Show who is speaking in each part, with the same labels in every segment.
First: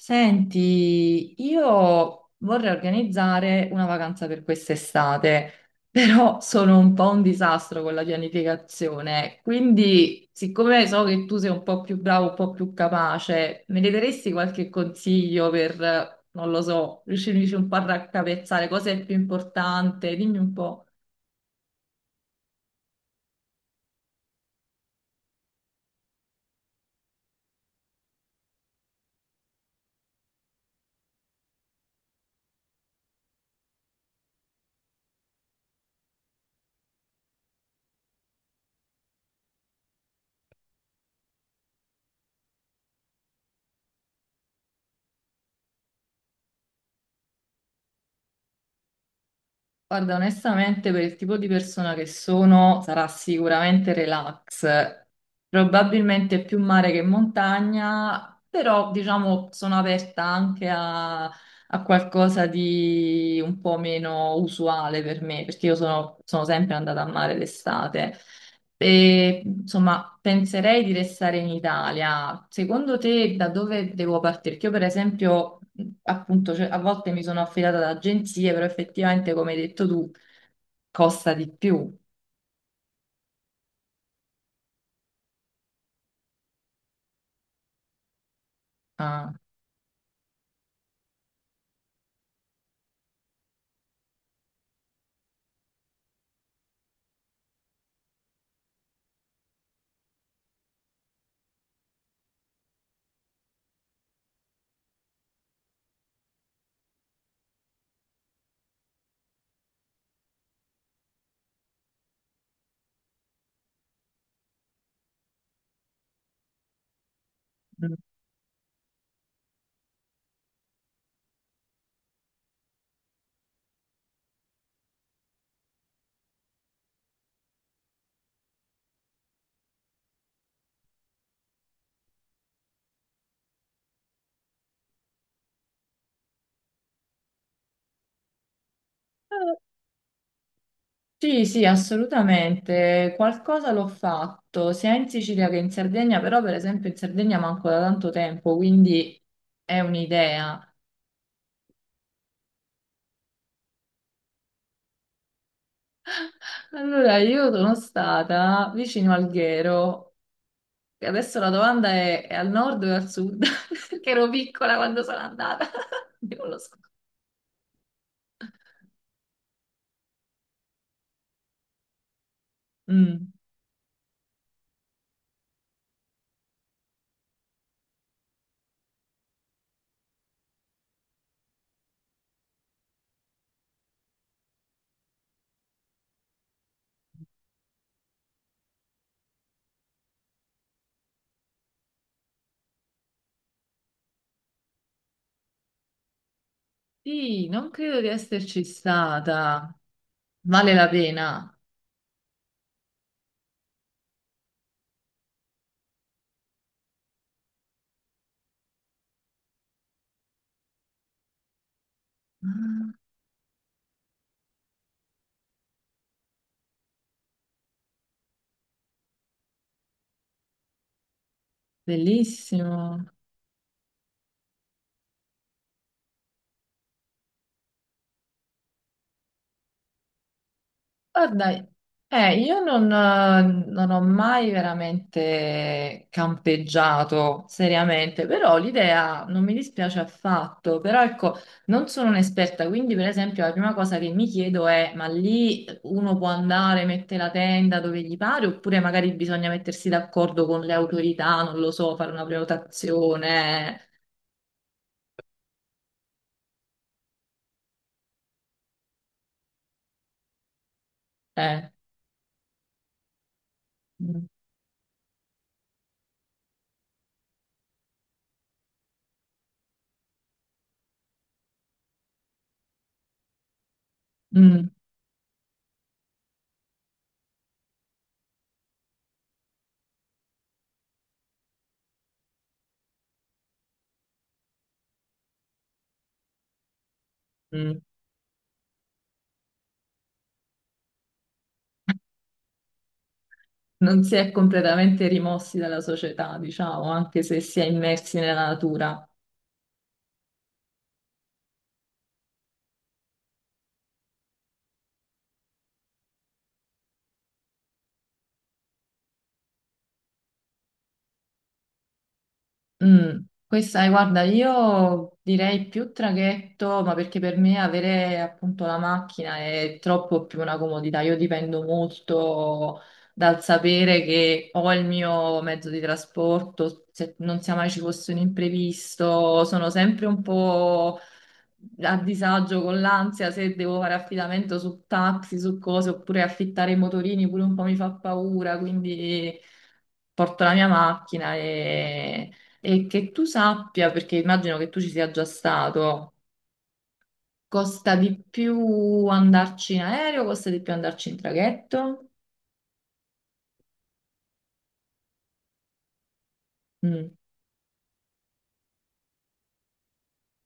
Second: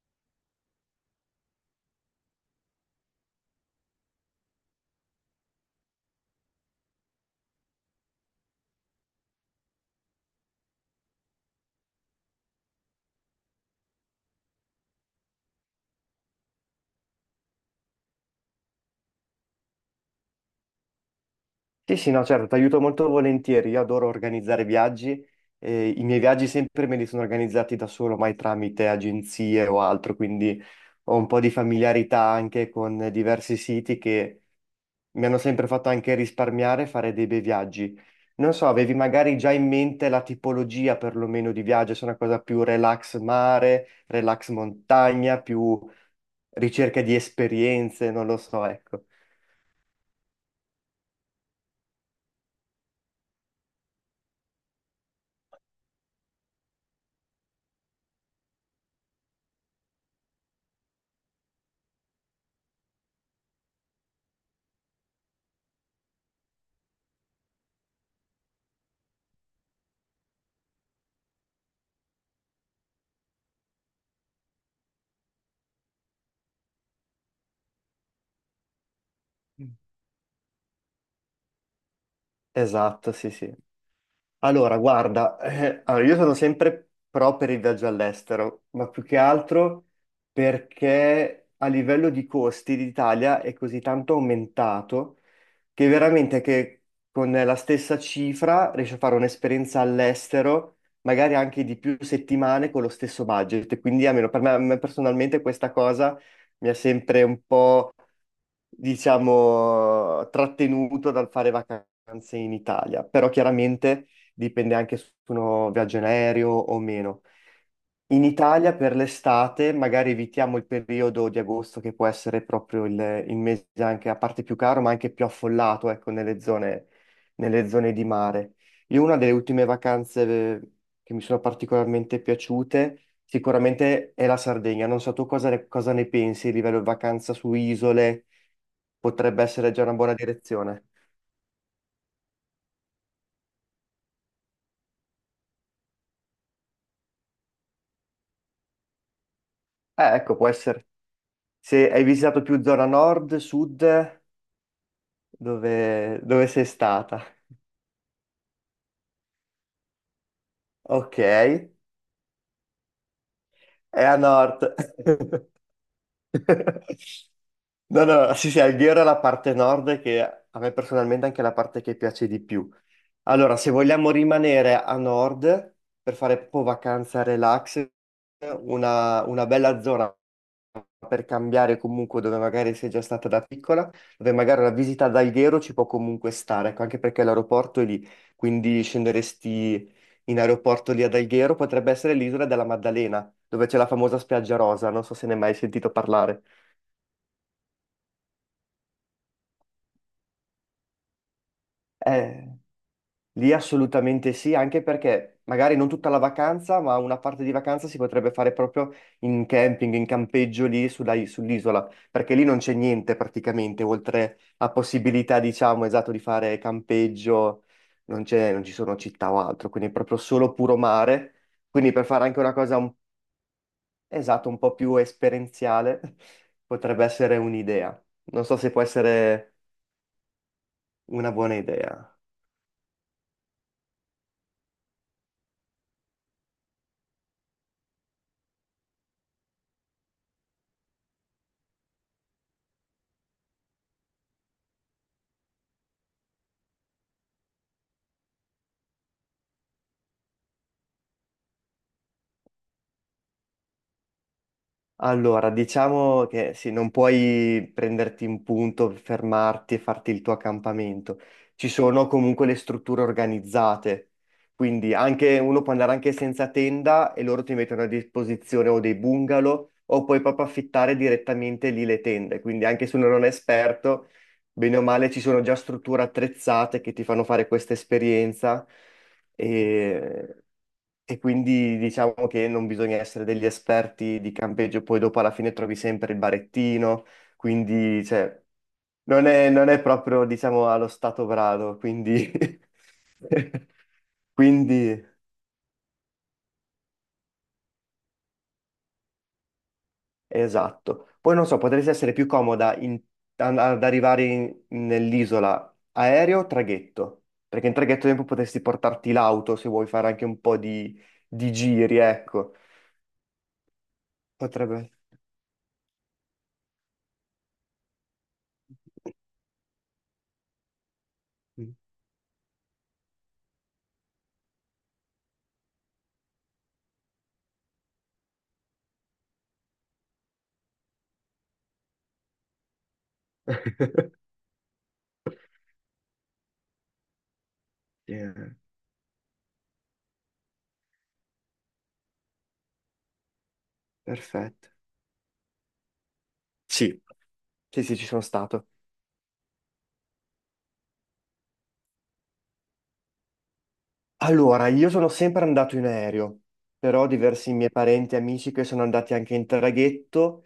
Speaker 1: Senti, io vorrei organizzare una vacanza per quest'estate, però sono un po' un disastro con la pianificazione, quindi siccome so che tu sei un po' più bravo, un po' più capace, me ne daresti qualche consiglio per, non lo so, riuscirmi un po' a raccapezzare cosa è più importante? Dimmi un po'.
Speaker 2: Sì, sì, no, certo, ti aiuto molto volentieri. Io adoro organizzare viaggi e i miei viaggi sempre me li sono organizzati da solo, mai tramite agenzie o altro, quindi ho un po' di familiarità anche con diversi siti che mi hanno sempre fatto anche risparmiare e fare dei bei viaggi. Non so, avevi magari già in mente la tipologia perlomeno di viaggio, se è una cosa più relax mare, relax montagna, più ricerca di esperienze, non lo so, ecco.
Speaker 1: Guarda, onestamente, per il tipo di persona che sono, sarà sicuramente relax, probabilmente più mare che montagna, però diciamo sono aperta anche a qualcosa di un po' meno usuale per me, perché io sono sempre andata a mare d'estate. E, insomma, penserei di restare in Italia. Secondo te da dove devo partire? Perché io, per esempio, appunto, cioè, a volte mi sono affidata ad agenzie, però effettivamente, come hai detto tu, costa di più.
Speaker 2: Esatto, sì, sì. Allora, guarda, allora, io sono sempre pro per il viaggio all'estero, ma più che
Speaker 1: Ah,
Speaker 2: altro perché a livello di costi l'Italia è così tanto aumentato che veramente che con la stessa cifra riesci a fare un'esperienza all'estero, magari anche di più settimane con lo stesso budget. Quindi almeno per me, a me personalmente questa cosa mi ha sempre un po', diciamo, trattenuto dal fare vacanze in Italia, però chiaramente dipende anche se uno viaggia in aereo o meno.
Speaker 1: mm.
Speaker 2: In Italia per l'estate magari evitiamo il periodo di agosto, che può essere proprio il mese anche a parte più caro, ma anche più affollato, ecco, nelle zone di mare. Io una delle ultime vacanze che mi sono particolarmente piaciute sicuramente è la Sardegna. Non so tu cosa ne pensi a livello di vacanza su isole, potrebbe
Speaker 1: Eh,
Speaker 2: essere già una buona direzione.
Speaker 1: sì, sì, assolutamente. Qualcosa l'ho fatto sia in Sicilia che in Sardegna, però per esempio in Sardegna manco da tanto tempo, quindi è
Speaker 2: Ecco, può
Speaker 1: un'idea.
Speaker 2: essere. Se hai visitato più zona nord, sud, dove sei
Speaker 1: Allora,
Speaker 2: stata?
Speaker 1: io sono stata vicino Alghero.
Speaker 2: Ok,
Speaker 1: Adesso la
Speaker 2: è
Speaker 1: domanda è al nord o al sud? Perché
Speaker 2: a
Speaker 1: ero piccola quando sono
Speaker 2: nord.
Speaker 1: andata, quindi non lo so.
Speaker 2: No, no, sì, sì, Alghero è la parte nord che a me personalmente è anche la parte che piace di più.
Speaker 1: Mm.
Speaker 2: Allora, se vogliamo rimanere a nord per fare un po' vacanza relax, una bella zona per cambiare comunque dove magari sei già stata da piccola, dove magari la visita ad Alghero ci può comunque stare, ecco, anche perché l'aeroporto è lì, quindi scenderesti in aeroporto lì ad Alghero, potrebbe essere l'isola della Maddalena, dove c'è la famosa spiaggia rosa, non so se ne hai mai sentito parlare.
Speaker 1: Sì, non credo di esserci stata. Vale la pena.
Speaker 2: Eh... Lì assolutamente sì, anche perché magari non tutta la vacanza, ma una parte di vacanza si potrebbe fare proprio in camping, in campeggio lì sull'isola, perché lì non c'è
Speaker 1: Ah,
Speaker 2: niente praticamente, oltre a possibilità, diciamo, esatto, di fare campeggio, non ci sono città o altro, quindi è proprio solo puro mare. Quindi per fare anche una cosa,
Speaker 1: bellissimo.
Speaker 2: esatto, un po' più esperienziale, potrebbe essere un'idea. Non so se può essere una
Speaker 1: Guarda,
Speaker 2: buona idea.
Speaker 1: io non ho mai veramente campeggiato seriamente, però l'idea non mi dispiace affatto, però ecco, non sono un'esperta, quindi per esempio la prima cosa che mi chiedo è, ma lì uno può andare, mette la tenda dove gli pare, oppure magari bisogna mettersi d'accordo con le autorità, non lo so, fare una prenotazione.
Speaker 2: Allora, diciamo che sì, non puoi prenderti in punto, fermarti e farti il tuo accampamento.
Speaker 1: eh.
Speaker 2: Ci
Speaker 1: eh,
Speaker 2: sono comunque le strutture organizzate,
Speaker 1: Mm,
Speaker 2: quindi anche, uno può andare anche senza tenda e loro ti mettono a disposizione o dei bungalow o puoi proprio affittare direttamente lì le tende. Quindi anche se uno non è esperto,
Speaker 1: mm,
Speaker 2: bene o male ci sono già strutture attrezzate che ti fanno fare questa esperienza. E e quindi diciamo che non bisogna essere degli esperti di campeggio, poi dopo alla fine trovi sempre il barettino,
Speaker 1: mm.
Speaker 2: quindi cioè, non è proprio, diciamo, allo stato brado, quindi...
Speaker 1: Non si è
Speaker 2: quindi
Speaker 1: completamente rimossi dalla società, diciamo, anche se si è immersi nella natura.
Speaker 2: esatto. Poi non so, potresti essere più comoda ad arrivare nell'isola aereo o traghetto, perché in traghetto ad esempio potresti portarti l'auto se vuoi fare anche un po' di giri, ecco.
Speaker 1: Mm. Questa, guarda,
Speaker 2: Potrebbe...
Speaker 1: io direi più traghetto, ma perché per me avere appunto la macchina è troppo più una comodità. Io dipendo molto dal sapere che ho il mio mezzo di trasporto, se non sia mai ci fosse un imprevisto, sono sempre un po' a disagio con l'ansia se devo fare affidamento su taxi, su cose, oppure affittare i motorini pure un po' mi fa
Speaker 2: Yeah.
Speaker 1: paura, quindi porto la mia macchina e che tu sappia, perché immagino che
Speaker 2: Perfetto.
Speaker 1: tu ci sia già stato,
Speaker 2: Sì,
Speaker 1: costa
Speaker 2: sì, ci sono
Speaker 1: di
Speaker 2: stato.
Speaker 1: più andarci in aereo, costa di più andarci in traghetto?
Speaker 2: Allora, io sono sempre andato in aereo, però ho
Speaker 1: Mm,
Speaker 2: diversi miei parenti e amici che sono andati anche in traghetto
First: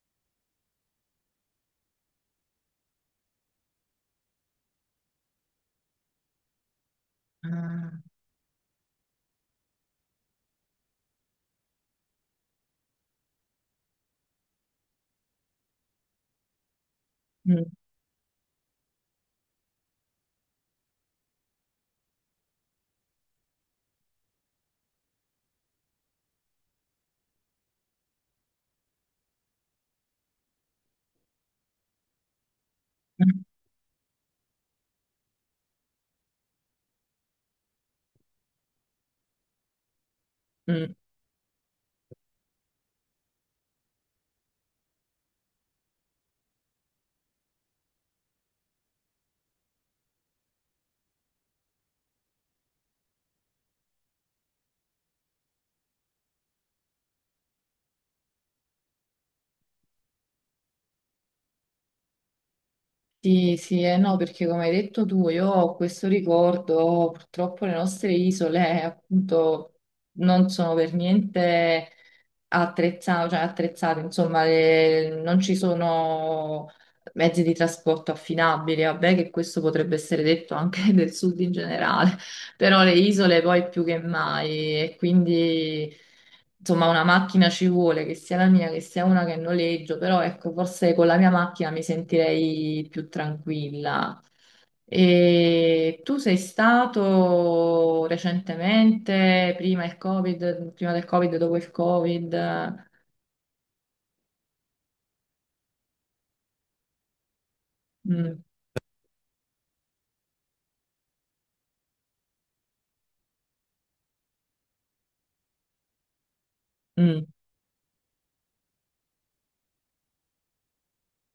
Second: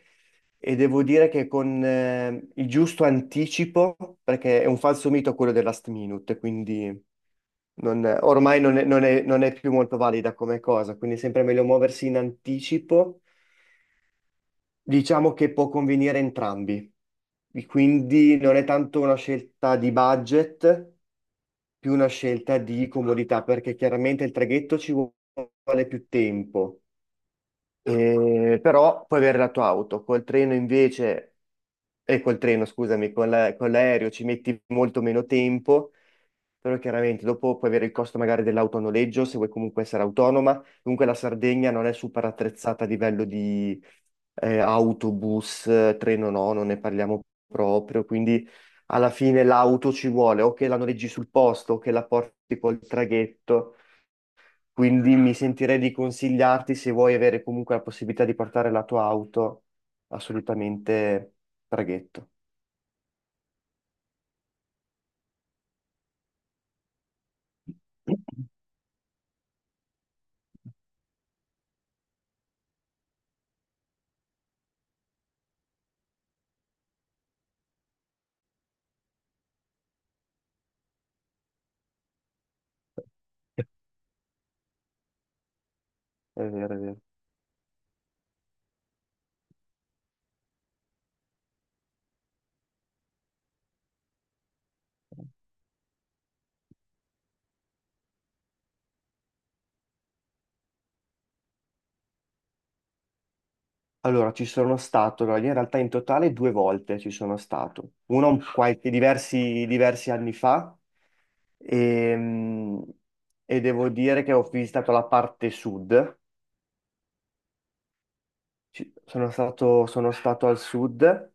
Speaker 2: e devo dire che con il giusto anticipo, perché è un falso mito quello del last minute, quindi
Speaker 1: ah,
Speaker 2: ormai non è più molto valida come cosa, quindi è sempre meglio muoversi in anticipo. Diciamo che può convenire entrambi,
Speaker 1: mm,
Speaker 2: quindi non è tanto una scelta di budget, più una scelta di comodità, perché chiaramente il traghetto ci vuole più tempo, però puoi avere la tua auto, col treno invece, e col treno, scusami, con la- con l'aereo ci metti molto meno tempo, però chiaramente dopo puoi avere il costo magari dell'auto a noleggio, se vuoi comunque essere autonoma.
Speaker 1: mm.
Speaker 2: Comunque la Sardegna non è super attrezzata a livello di autobus, treno no, non ne parliamo proprio, quindi alla fine l'auto ci vuole, o che la noleggi sul posto, o che la porti col traghetto. Quindi mi sentirei di consigliarti, se vuoi avere comunque la possibilità di portare la tua auto, assolutamente traghetto.
Speaker 1: Sì, sì, eh no, perché come hai detto tu, io ho questo ricordo, purtroppo le nostre isole appunto non sono per niente attrezzate, cioè attrezzate, insomma, non ci sono mezzi di trasporto affinabili, vabbè che questo potrebbe essere detto anche del sud in generale, però le isole poi più che mai e quindi
Speaker 2: È vero, è
Speaker 1: insomma
Speaker 2: vero.
Speaker 1: una macchina ci vuole, che sia la mia, che sia una che noleggio, però ecco forse con la mia macchina mi sentirei più tranquilla. E tu sei stato recentemente, prima il Covid, prima del Covid, dopo il Covid?
Speaker 2: Allora, io in realtà in totale due volte ci sono stato. Uno
Speaker 1: Mm,
Speaker 2: qualche, diversi anni fa, ehm, e devo dire che ho visitato la parte sud.
Speaker 1: mm,
Speaker 2: Sono stato al sud.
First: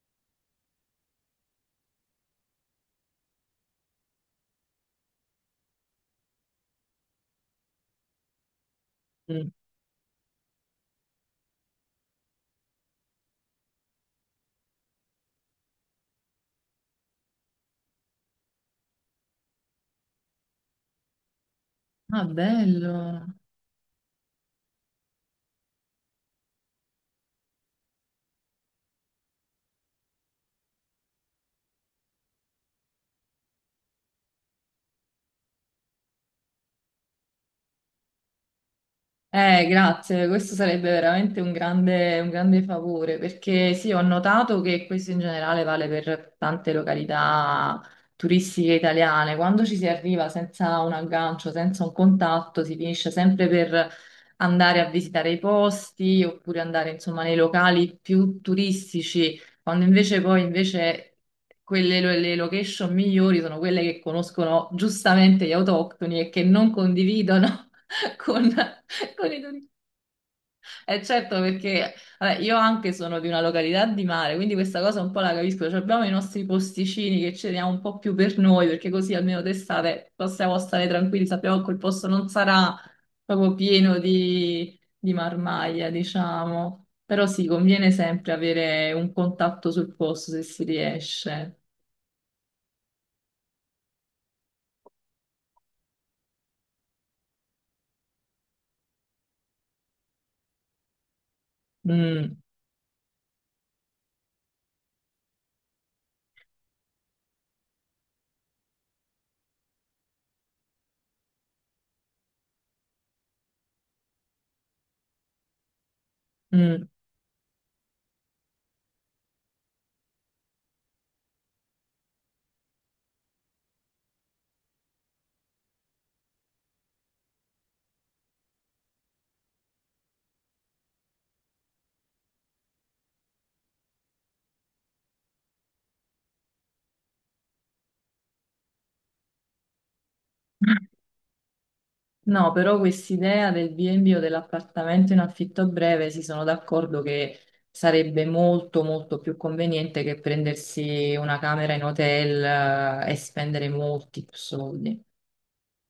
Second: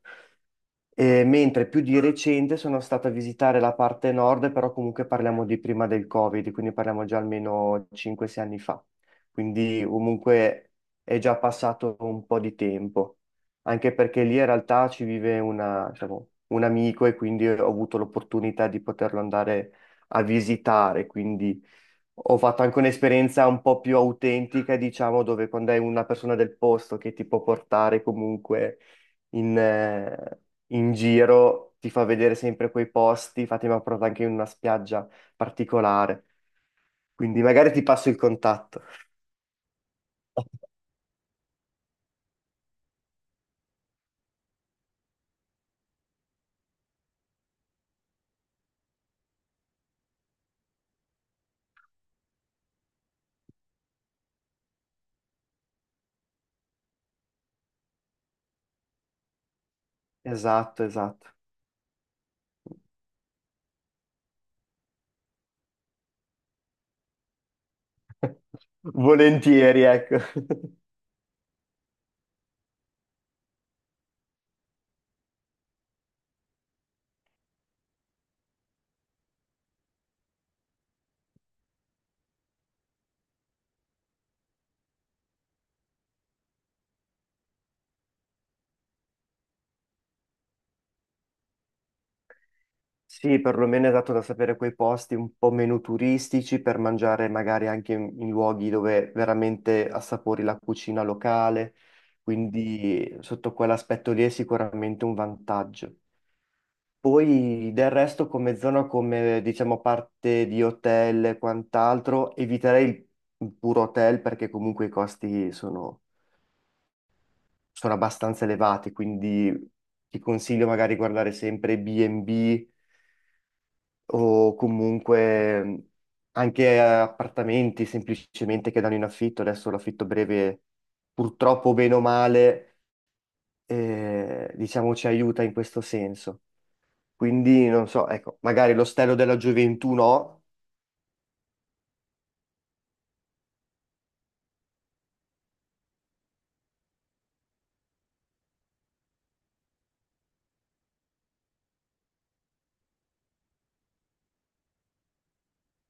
Speaker 2: E mentre più di recente sono stato a visitare la parte nord, però comunque parliamo di prima del Covid, quindi parliamo già almeno 5-6 anni fa.
Speaker 1: mm.
Speaker 2: Quindi comunque è già passato un po' di tempo, anche perché lì in realtà ci vive diciamo, un amico e quindi ho avuto l'opportunità di poterlo andare a visitare, quindi
Speaker 1: Ah,
Speaker 2: ho fatto anche
Speaker 1: bello.
Speaker 2: un'esperienza un po' più autentica, diciamo, dove quando hai una persona del posto che ti può portare comunque in, eh, in giro, ti fa vedere sempre quei posti, infatti mi ha portato anche in una spiaggia particolare, quindi magari ti passo il contatto.
Speaker 1: Grazie, questo sarebbe veramente un grande favore perché sì, ho notato che questo in generale vale per tante località turistiche italiane. Quando ci si arriva senza un aggancio, senza un contatto, si finisce sempre per andare a visitare i posti oppure andare insomma nei locali più turistici, quando invece poi
Speaker 2: Esatto,
Speaker 1: invece
Speaker 2: esatto.
Speaker 1: quelle le location migliori sono quelle che conoscono giustamente gli autoctoni e che non condividono. con, con i turisti.
Speaker 2: Volentieri, ecco.
Speaker 1: Eh certo, perché vabbè, io anche sono di una località di mare, quindi questa cosa un po' la capisco. Cioè, abbiamo i nostri posticini che ce li diamo un po' più per noi, perché così almeno d'estate possiamo stare tranquilli, sappiamo che quel posto non sarà proprio pieno di, marmaglia, diciamo. Però sì, conviene sempre avere un contatto sul posto se si riesce.
Speaker 2: Sì, perlomeno è dato da sapere quei posti un po' meno turistici per mangiare magari anche in luoghi dove veramente assapori la cucina locale,
Speaker 1: Mm,
Speaker 2: quindi sotto quell'aspetto lì è sicuramente un vantaggio. Poi del resto come zona, come diciamo parte di hotel e quant'altro, eviterei il puro hotel perché comunque i
Speaker 1: mm.
Speaker 2: sono abbastanza elevati, quindi ti consiglio magari guardare sempre B&B o comunque anche appartamenti semplicemente che danno in affitto. Adesso l'affitto breve purtroppo bene o male, diciamo ci aiuta in questo senso. Quindi non so, ecco, magari l'ostello della gioventù no
Speaker 1: No, però quest'idea del B&B o dell'appartamento in affitto breve si sono d'accordo che sarebbe molto molto più conveniente che prendersi una camera in hotel e spendere molti più soldi.